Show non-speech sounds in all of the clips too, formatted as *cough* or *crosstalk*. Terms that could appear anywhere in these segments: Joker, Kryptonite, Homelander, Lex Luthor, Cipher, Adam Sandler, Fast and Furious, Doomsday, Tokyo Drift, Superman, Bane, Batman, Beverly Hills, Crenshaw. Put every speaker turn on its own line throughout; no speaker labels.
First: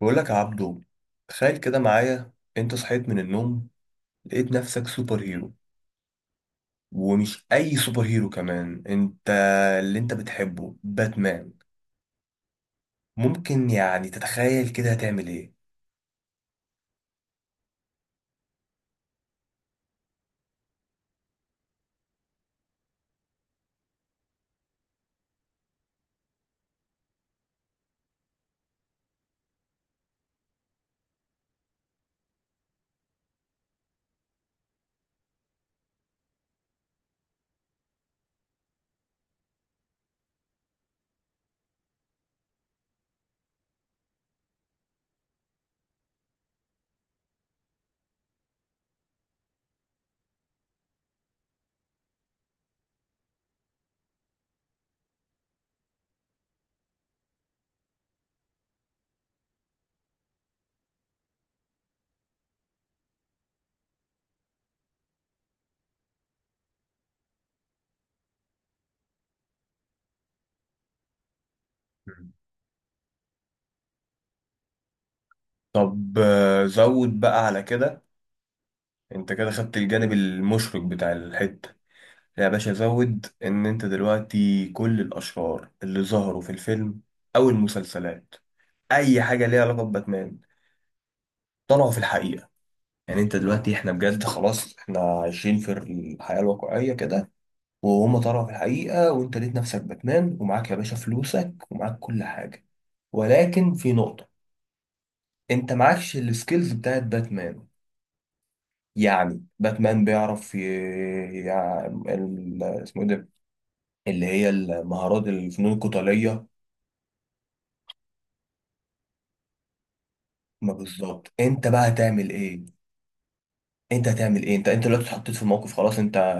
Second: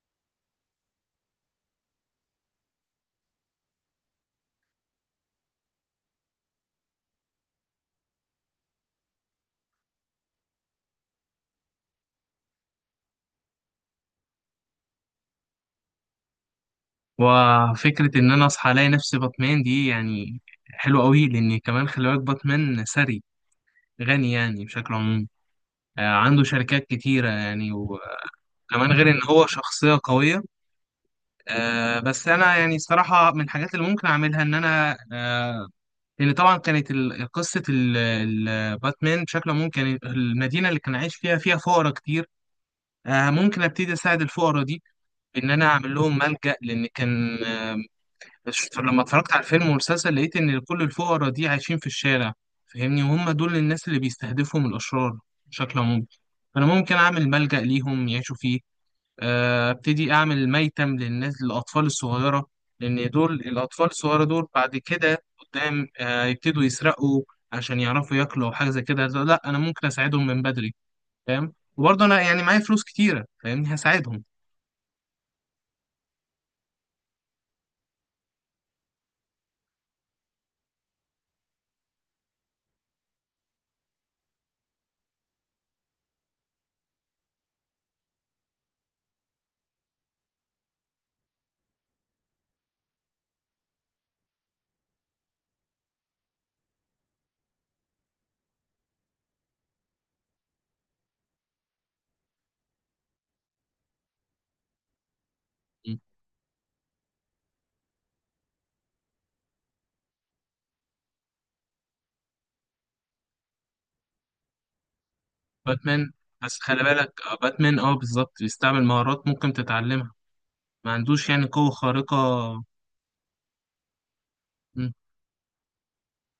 بقول لك يا عبدو، تخيل كده معايا، انت صحيت من النوم لقيت نفسك سوبر هيرو. ومش اي سوبر هيرو كمان، انت اللي انت بتحبه، باتمان. ممكن يعني تتخيل كده هتعمل ايه؟
وفكرة إن أنا أصحى ألاقي نفسي باتمان دي يعني حلوة أوي، لأن كمان خلي بالك باتمان ثري غني يعني بشكل عمومي. عنده شركات كتيرة يعني، وكمان غير إن هو شخصية قوية. بس أنا يعني صراحة من الحاجات اللي ممكن أعملها إن أنا لأن طبعا كانت قصة باتمان بشكل عمومي، كان المدينة اللي كان عايش فيها فيها فقراء كتير. ممكن أبتدي أساعد الفقراء دي، إن أنا أعمل لهم ملجأ، لأن كان لما اتفرجت على الفيلم والمسلسل لقيت ان كل الفقراء دي عايشين في الشارع، فاهمني، وهم دول الناس اللي بيستهدفهم الاشرار بشكل عام. فانا ممكن اعمل ملجأ ليهم يعيشوا فيه. ابتدي اعمل ميتم للناس، للاطفال الصغيره، لان دول الاطفال الصغيره دول بعد كده قدام يبتدوا يسرقوا عشان يعرفوا ياكلوا او حاجه زي كده. لا، انا ممكن اساعدهم من بدري، فاهم، وبرضه انا
مم.
يعني معايا فلوس كتيره، فاهمني، هساعدهم.
طب زود بقى على كده. انت كده خدت الجانب المشرق بتاع الحتة يا باشا. زود ان انت دلوقتي كل الاشرار اللي ظهروا في الفيلم او المسلسلات، اي حاجة ليها علاقة بباتمان، طلعوا في الحقيقة. يعني انت دلوقتي احنا بجد خلاص احنا عايشين في الحياة الواقعية كده، وهما طلعوا في الحقيقة، وانت لقيت نفسك باتمان، ومعاك يا باشا فلوسك ومعاك كل حاجة. ولكن في نقطة، انت معكش السكيلز بتاعت باتمان. يعني باتمان بيعرف اسمه ايه ده، اللي هي المهارات، الفنون
باتمان.
القتالية.
بس خلي بالك باتمان، اه بالظبط بيستعمل مهارات ممكن تتعلمها.
ما
ما عندوش
بالظبط
يعني
انت
قوة
بقى
خارقة.
هتعمل ايه؟ انت هتعمل ايه؟ انت
مم،
دلوقتي اتحطيت في موقف خلاص. انت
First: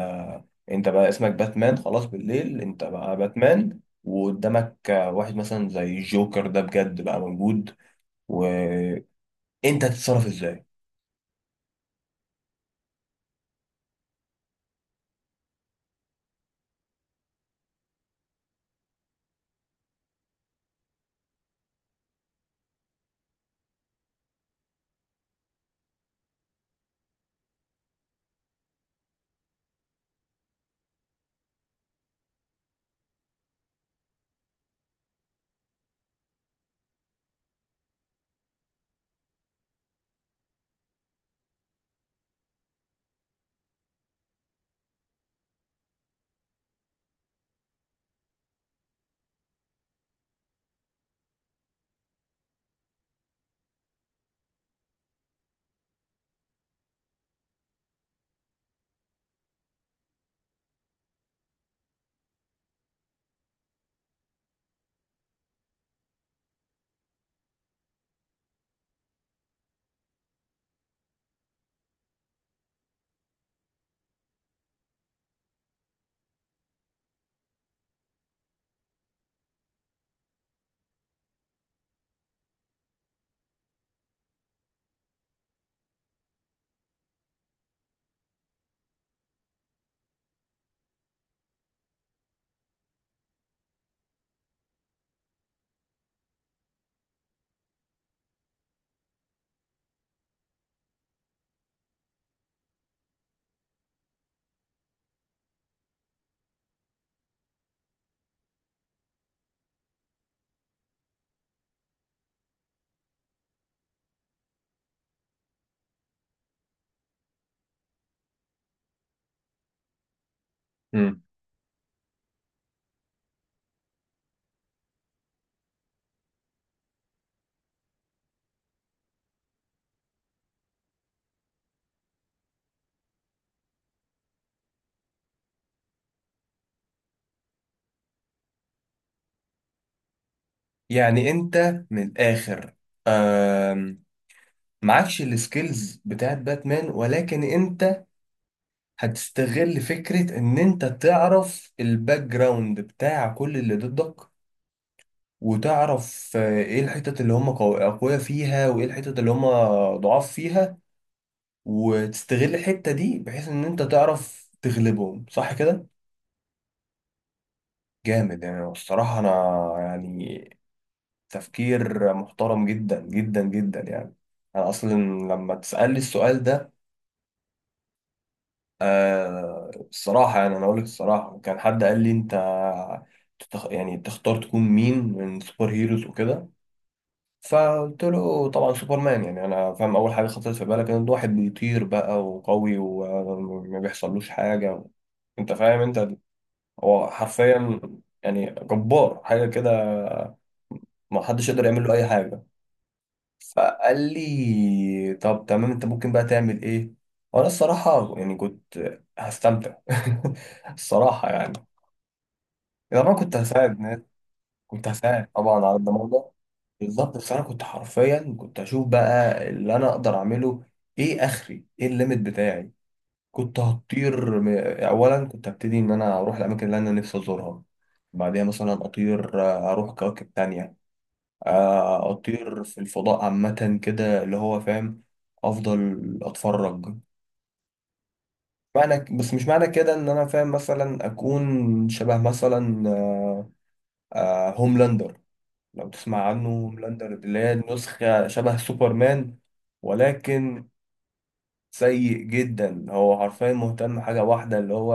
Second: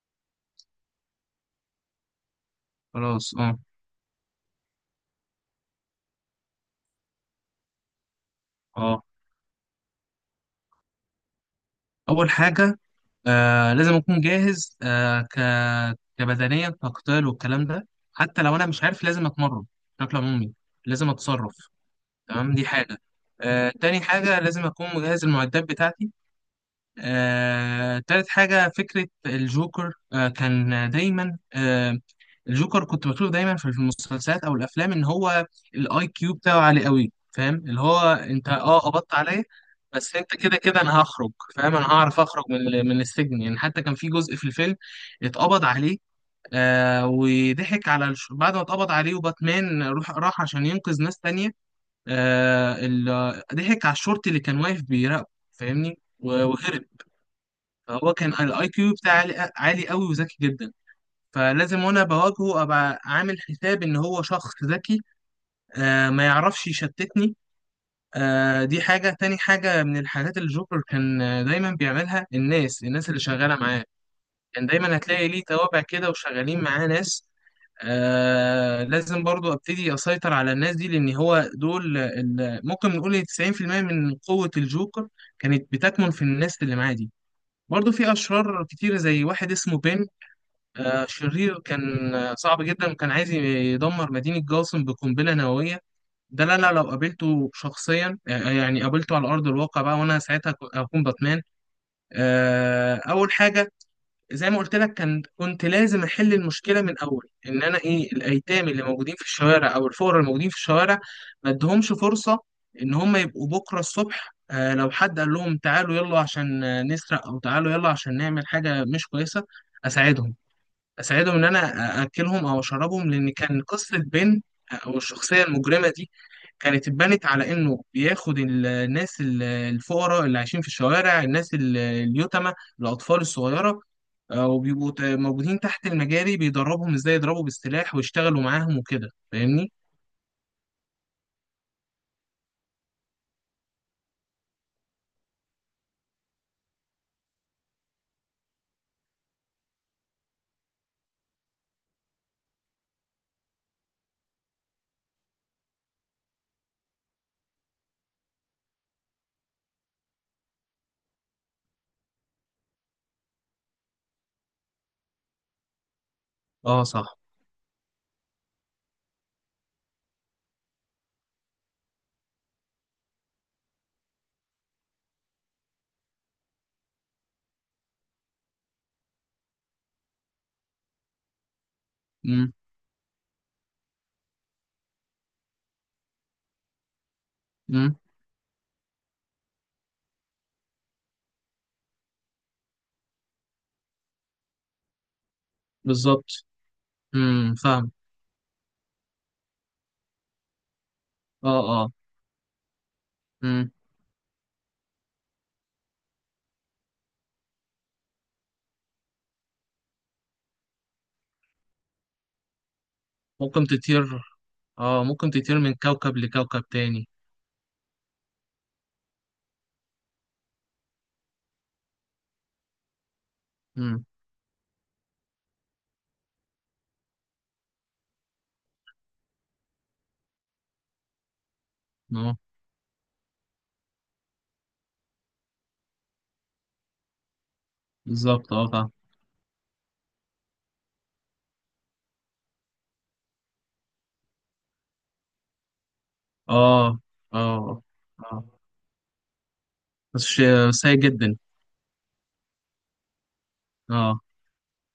انت بقى اسمك باتمان خلاص، بالليل انت بقى
خلاص اه.
باتمان، وقدامك واحد مثلا زي الجوكر ده بجد بقى موجود،
اه،
وانت هتتصرف ازاي؟
أول حاجة. لازم أكون جاهز، كبدنيا، كقتال والكلام ده. حتى لو أنا مش عارف لازم أتمرن بشكل عمومي، لازم أتصرف، تمام، دي حاجة. تاني حاجة، لازم أكون مجهز المعدات بتاعتي. تالت حاجة، فكرة الجوكر. كان دايما الجوكر كنت بشوفه دايما في المسلسلات أو الأفلام، إن هو الأي كيو بتاعه عالي قوي. فاهم اللي هو: أنت أه قبضت عليا، بس أنت كده كده أنا هخرج. فاهم، أنا هعرف أخرج من السجن. يعني حتى كان في جزء في الفيلم اتقبض عليه، وضحك على بعد ما اتقبض عليه وباتمان راح عشان ينقذ ناس تانية. آه ال... ضحك على الشرطي اللي كان واقف بيراقبه، فاهمني، وهرب. هو كان الاي كيو بتاعه عالي عالي قوي وذكي جدا. فلازم وانا بواجهه ابقى عامل حساب ان هو شخص ذكي. ما يعرفش يشتتني. دي حاجة. تاني حاجة من الحاجات اللي جوكر كان دايما بيعملها، الناس اللي شغالة معاه. كان دايما هتلاقي ليه توابع كده، وشغالين معاه ناس. لازم برضو ابتدي اسيطر على الناس دي، لان هو دول ممكن نقول 90% من قوة الجوكر كانت بتكمن في الناس اللي معاه دي. برضه في أشرار كتيرة زي واحد اسمه بين. شرير كان صعب جدا، وكان عايز يدمر مدينة جاثم بقنبلة نووية. ده لا لا لو قابلته شخصيا، يعني قابلته على أرض الواقع بقى، وأنا ساعتها هكون باتمان. أول حاجة، زي ما قلت لك، كنت لازم أحل المشكلة من أول. إن أنا إيه، الأيتام اللي موجودين في الشوارع أو الفقراء الموجودين في الشوارع، ما أديهمش فرصة إن هم يبقوا بكرة الصبح لو حد قال لهم تعالوا يلا عشان نسرق، أو تعالوا يلا عشان نعمل حاجة مش كويسة. أساعدهم،
مم.
اساعدهم ان انا اكلهم او اشربهم، لان كان قصه بن او الشخصيه المجرمه دي كانت اتبنت على انه بياخد الناس الفقراء اللي عايشين في الشوارع، الناس اليتامى، الاطفال الصغيره. وبيبقوا موجودين تحت المجاري، بيدربهم ازاي يضربوا بالسلاح ويشتغلوا معاهم وكده، فاهمني.
يعني انت من الاخر، آم، معكش السكيلز بتاعت باتمان، ولكن انت هتستغل فكرة ان انت تعرف الباك جراوند بتاع كل اللي ضدك، وتعرف ايه الحتت اللي هم اقوياء فيها، وايه الحتت اللي هم ضعاف فيها، وتستغل الحتة دي بحيث ان انت تعرف تغلبهم. صح كده؟
اه صح.
جامد. يعني الصراحة انا، يعني، تفكير محترم جدا جدا جدا يعني. انا اصلا لما تسألني السؤال ده، الصراحة يعني، انا اقول لك الصراحة، كان حد قال لي: انت
امم.
يعني تختار تكون مين من سوبر هيروز وكده.
امم.
فقلت له طبعا سوبرمان. يعني انا فاهم اول حاجه خطرت في بالك ان ده واحد بيطير بقى وقوي وما بيحصلوش حاجه. انت فاهم؟ انت
بالظبط.
هو
امم،
حرفيا
فاهم.
يعني جبار، حاجه كده ما حدش
اه.
يقدر يعمل
اه.
له اي حاجه.
امم،
فقال لي طب تمام، انت ممكن بقى تعمل ايه؟ وانا الصراحه يعني كنت هستمتع *laughs* الصراحه يعني. طبعا كنت
ممكن
هساعد،
تطير.
كنت
اه،
هساعد
ممكن تطير
طبعا
من
على الضمان
كوكب
ده.
لكوكب تاني.
بالظبط، بس انا كنت حرفيا كنت اشوف بقى اللي انا اقدر اعمله ايه، اخري ايه الليميت بتاعي. كنت
امم.
هطير اولا كنت هبتدي ان انا اروح الاماكن اللي انا نفسي ازورها، بعديها مثلا اطير اروح كواكب تانية،
اه،
اطير في الفضاء عامة كده اللي هو فاهم، افضل اتفرج
بالظبط. اه، فاهم.
معنى. بس مش معنى كده ان انا فاهم مثلا اكون شبه مثلا هوملاندر. لو تسمع عنه،
اه.
ملاندر اللي هي
اه.
نسخة
اه،
شبه سوبرمان،
بس
ولكن
شيء سيء جدا.
سيء جدا. هو حرفيا مهتم
اه.
حاجة واحدة اللي هو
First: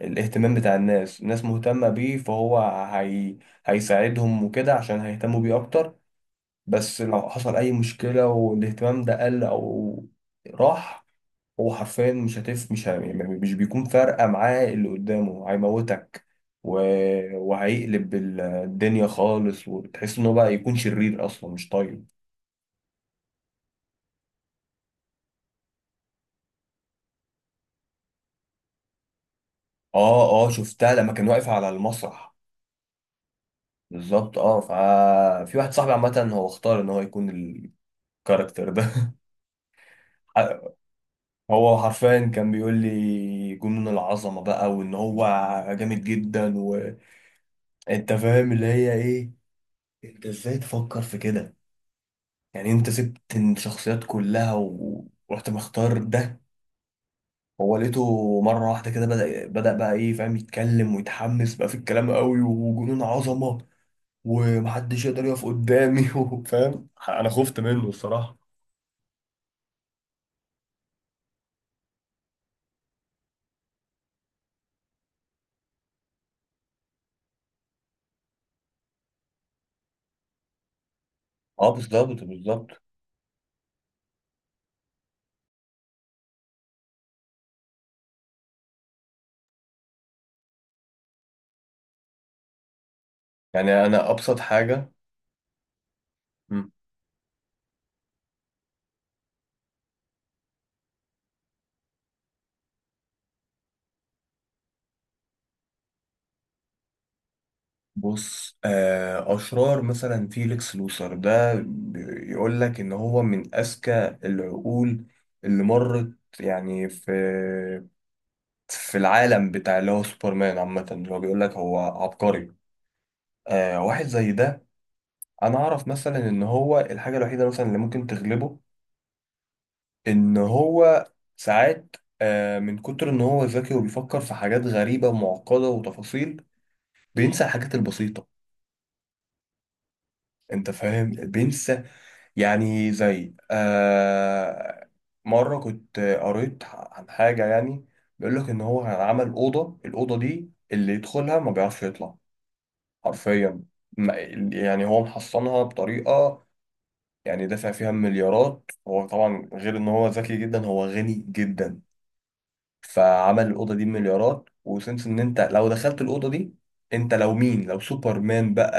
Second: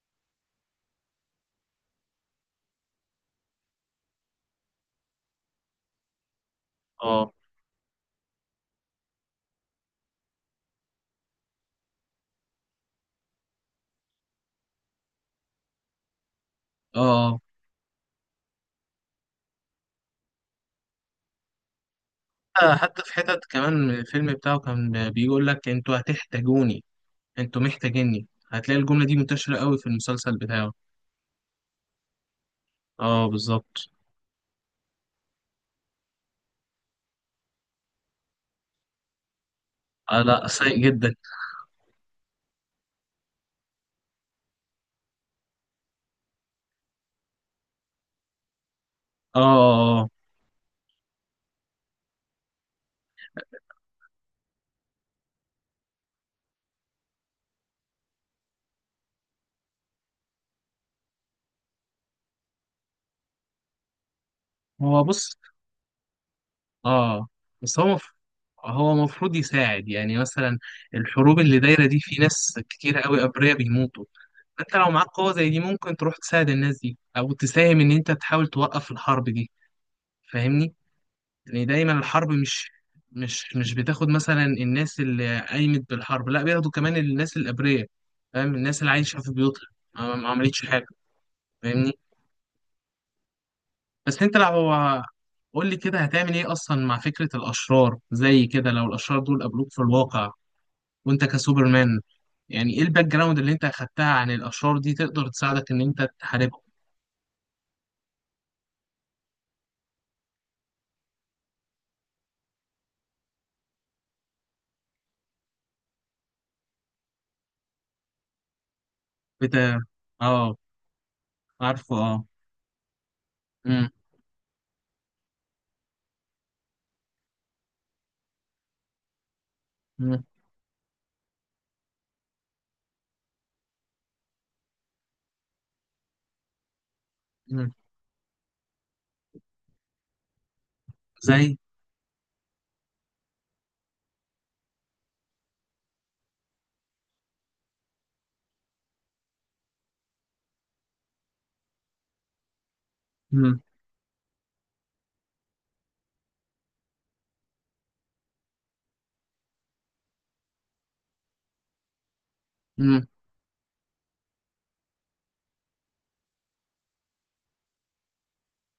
الاهتمام بتاع الناس، الناس مهتمة بيه، فهو هي... هيساعدهم وكده عشان هيهتموا بيه أكتر. بس لو
اه.
حصل أي مشكلة والاهتمام ده قل أو راح، هو حرفيا مش هتف مش ه... يعني مش بيكون فارقة معاه اللي قدامه هيموتك، و...
اه.
وهيقلب الدنيا خالص، وتحس ان هو بقى يكون شرير اصلا مش طيب.
حتى في حتت كمان الفيلم بتاعه كان بيقول لك: انتوا هتحتاجوني، انتوا محتاجيني. هتلاقي الجملة دي منتشرة قوي في المسلسل
اه اه،
بتاعه.
شفتها لما كان واقف على المسرح.
اه، بالظبط.
بالظبط اه. ففي واحد صاحبي عامة هو اختار ان هو يكون الكاركتر ده.
آه، لا
*laughs*
سيء جدا.
هو حرفيا كان بيقول لي جنون العظمة بقى، وان هو جامد جدا، وانت فاهم اللي هي ايه.
اه. آه. آه.
انت ازاي تفكر في كده؟ يعني انت سبت الشخصيات كلها ورحت مختار ده؟ هو لقيته مرة واحدة كده بدأ بقى ايه فاهم، يتكلم ويتحمس بقى في الكلام قوي، وجنون عظمة ومحدش
هو
يقدر
بص.
يقف قدامي. *laughs* فاهم، انا
اه،
خفت
بس هو
منه الصراحة.
هو المفروض يساعد. يعني مثلا الحروب اللي دايرة دي في ناس كتير قوي أبرياء بيموتوا، انت لو معاك قوة زي دي ممكن تروح تساعد الناس دي او تساهم ان انت تحاول توقف الحرب دي، فاهمني. يعني
اه،
دايما
بالظبط
الحرب
بالظبط
مش بتاخد مثلا الناس اللي قايمت بالحرب، لا، بياخدوا كمان الناس الابرياء، فاهم، الناس اللي عايشة في بيوتها ما عملتش حاجة، فاهمني.
يعني انا
بس انت
ابسط
لو...
حاجة.
قول لي كده هتعمل ايه
مم.
اصلا مع فكرة الاشرار زي كده، لو الاشرار دول قابلوك في الواقع وانت كسوبرمان، يعني ايه الباك جراوند اللي انت اخدتها عن الاشرار دي تقدر تساعدك ان انت تحاربهم؟
بص، اشرار مثلا فيليكس لوثر ده، يقول لك ان هو من اذكى العقول اللي مرت يعني في في العالم
بت...
بتاع اللي هو
اه،
سوبرمان عامة، اللي هو بيقول لك هو
عارفه اه.
عبقري.
مم.
واحد زي ده، أنا أعرف مثلا إن هو الحاجة الوحيدة مثلا اللي ممكن تغلبه،
مم.
إن هو ساعات من كتر إن هو ذكي وبيفكر في حاجات غريبة ومعقدة وتفاصيل، بينسى
مم.
الحاجات البسيطة. أنت فاهم،
زي.
بينسى. يعني زي مرة كنت قريت عن حاجة، يعني بيقول لك إن هو عمل أوضة، الأوضة دي اللي يدخلها ما بيعرفش يطلع،
مم.
حرفيا. ما- يعني هو محصنها بطريقة، يعني دافع فيها مليارات، هو طبعا غير ان هو ذكي جدا هو غني جدا،
مم.
فعمل الأوضة دي مليارات وسنس ان انت لو دخلت الأوضة دي، انت لو مين، لو سوبرمان بقى،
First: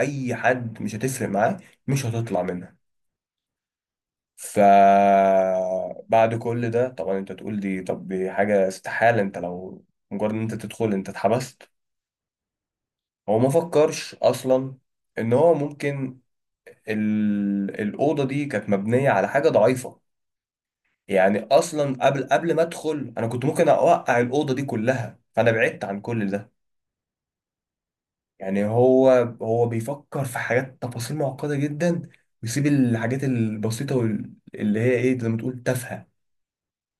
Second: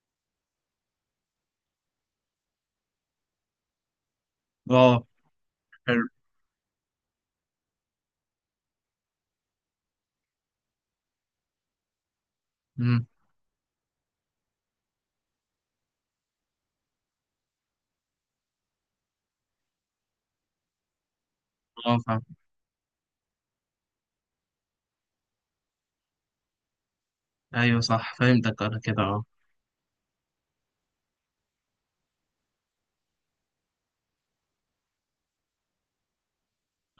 اي حد، مش هتفرق معاه، مش هتطلع منها.
اه، حلو.
فبعد كل ده طبعا انت تقول دي، طب دي حاجة استحالة، انت لو مجرد ان انت تدخل انت اتحبست.
مم.
هو ما فكرش اصلا ان هو ممكن الأوضة دي كانت مبنية على حاجة ضعيفة. يعني
اه،
أصلا
فاهم.
قبل ما أدخل، أنا كنت ممكن أوقع الأوضة دي كلها، فأنا بعدت عن كل ده.
ايوه صح، فهمتك
يعني
انا كده،
هو،
اه.
هو بيفكر في حاجات تفاصيل معقدة جدا، ويسيب الحاجات البسيطة اللي هي إيه زي ما تقول، تافهة.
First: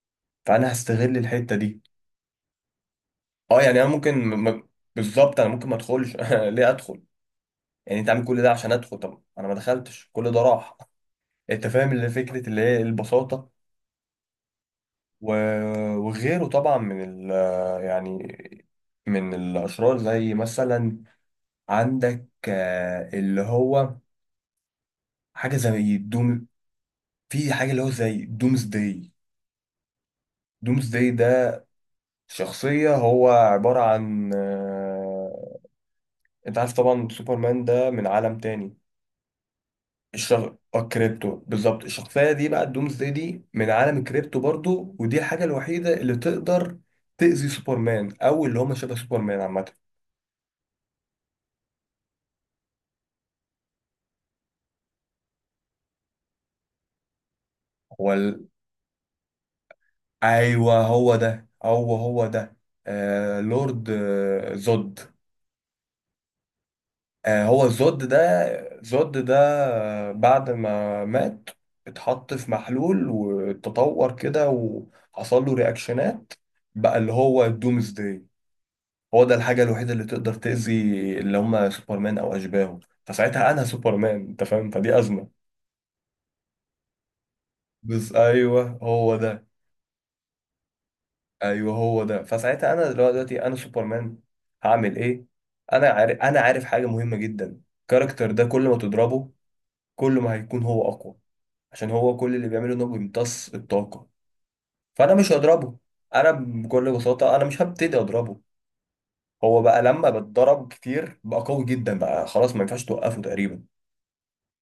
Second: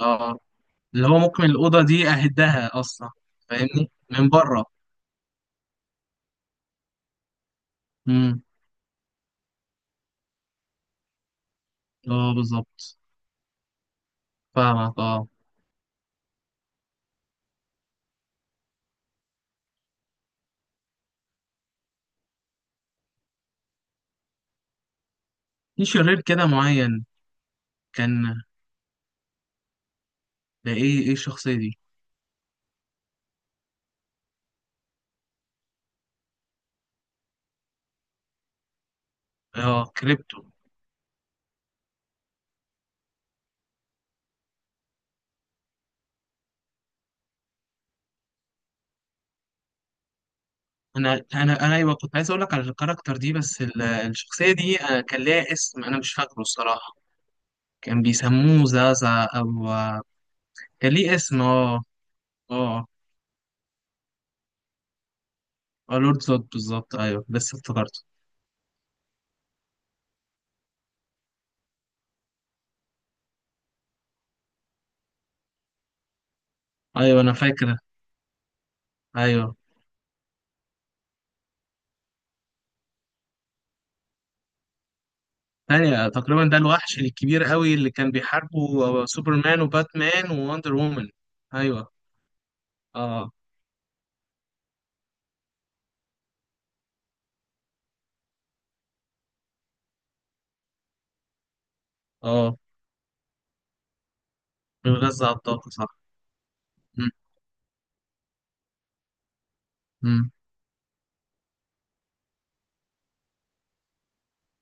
اه،
فأنا
اللي
هستغل
هو ممكن
الحتة دي.
الأوضة دي أهدها أصلا،
أه يعني أنا
فاهمني،
ممكن
من بره.
بالظبط أنا ممكن ما أدخلش. *laughs* ليه أدخل؟ يعني أنت عامل كل
مم.
ده عشان أدخل، طب أنا ما دخلتش، كل ده راح. أنت فاهم اللي
اه
فكرة اللي هي
بالظبط،
البساطة.
فاهمك اه.
وغيره طبعا من ال يعني من الأشرار زي مثلا، عندك اللي هو حاجة
في
زي
شرير
الدوم،
كده معين،
في حاجة اللي هو زي
كان...
دومز داي.
ده
دومز داي
ايه الشخصية
ده
دي؟
شخصية، هو عبارة عن انت عارف طبعا سوبرمان ده من عالم تاني،
اه، كريبتو.
الكريبتو، بالظبط. الشخصية دي بقى، الدومز داي دي، من عالم الكريبتو برضو، ودي الحاجة الوحيدة اللي تقدر تأذي سوبرمان أو اللي هم شبه سوبرمان عامة.
انا ايوه، كنت عايز اقول لك على الكاركتر دي، بس الشخصيه دي أنا كان ليها اسم، انا مش فاكره الصراحه. كان
هو،
بيسموه زازا او
ايوه
كان ليه
هو
اسم
ده،
اه.
هو ده.
اه.
لورد زود.
اه، لورد زود بالظبط، ايوه لسه
هو زود
افتكرته.
ده، زود ده، بعد ما مات اتحط في محلول وتطور كده وحصل له رياكشنات، بقى اللي
ايوه انا
هو
فاكر.
الدومز داي. هو ده
ايوه،
الحاجة الوحيدة اللي تقدر تأذي اللي هم سوبرمان أو أشباهه. فساعتها أنا سوبرمان، أنت فاهم، فدي أزمة.
ثانية تقريبا ده الوحش الكبير قوي اللي كان
بس أيوه
بيحاربه
هو ده.
سوبرمان وباتمان ووندر وومن.
ايوه
ايوه.
هو ده. فساعتها انا
اه.
دلوقتي انا سوبرمان، هعمل ايه؟ انا عارف حاجه مهمه جدا، الكاركتر ده كل ما تضربه، كل ما هيكون هو اقوى، عشان هو كل اللي
اه
بيعمله انه بيمتص الطاقه. فانا
بيغذى
مش
على الطاقة،
هضربه.
صح.
انا بكل
مم.
بساطه انا مش هبتدي اضربه. هو بقى لما
مم.
بتضرب كتير بقى قوي جدا بقى خلاص ما ينفعش توقفه تقريبا.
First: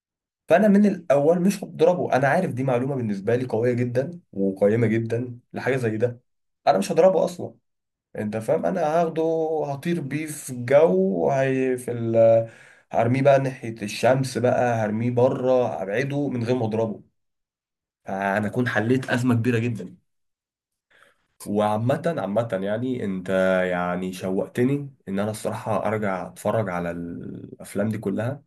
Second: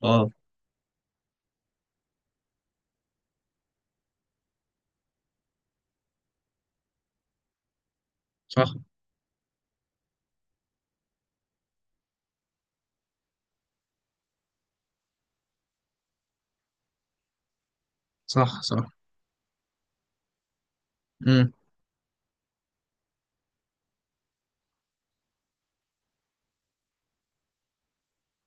اه.
فانا من الاول مش هضربه. انا عارف دي معلومه بالنسبه لي قويه جدا وقيمه جدا لحاجه زي ده. انا مش هضربه اصلا. انت فاهم،
صح
انا هاخده هطير بيه في الجو، هي في هرميه بقى ناحية الشمس، بقى هرميه بره، هبعده من غير ما اضربه. فانا
صح
اكون
صح.
حليت ازمة كبيرة جدا.
مم.
وعامة، عامة يعني، انت يعني شوقتني ان انا الصراحة ارجع اتفرج على الافلام دي كلها.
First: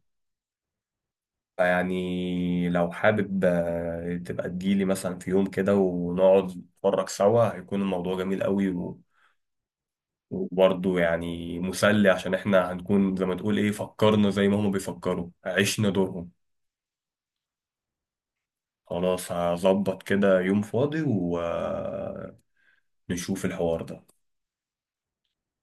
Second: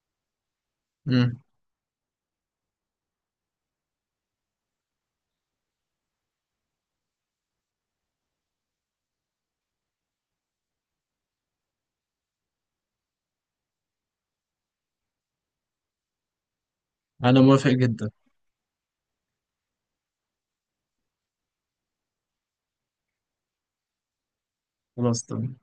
مم.
يعني لو حابب تبقى تجيلي مثلا في يوم كده ونقعد نتفرج سوا، هيكون الموضوع جميل قوي. وبرضه يعني مسلي، عشان احنا هنكون زي ما تقول ايه فكرنا زي ما هما بيفكروا، عشنا دورهم.
انا موافق جدا.
خلاص، هظبط كده يوم فاضي ونشوف الحوار ده.
خلاص تمام.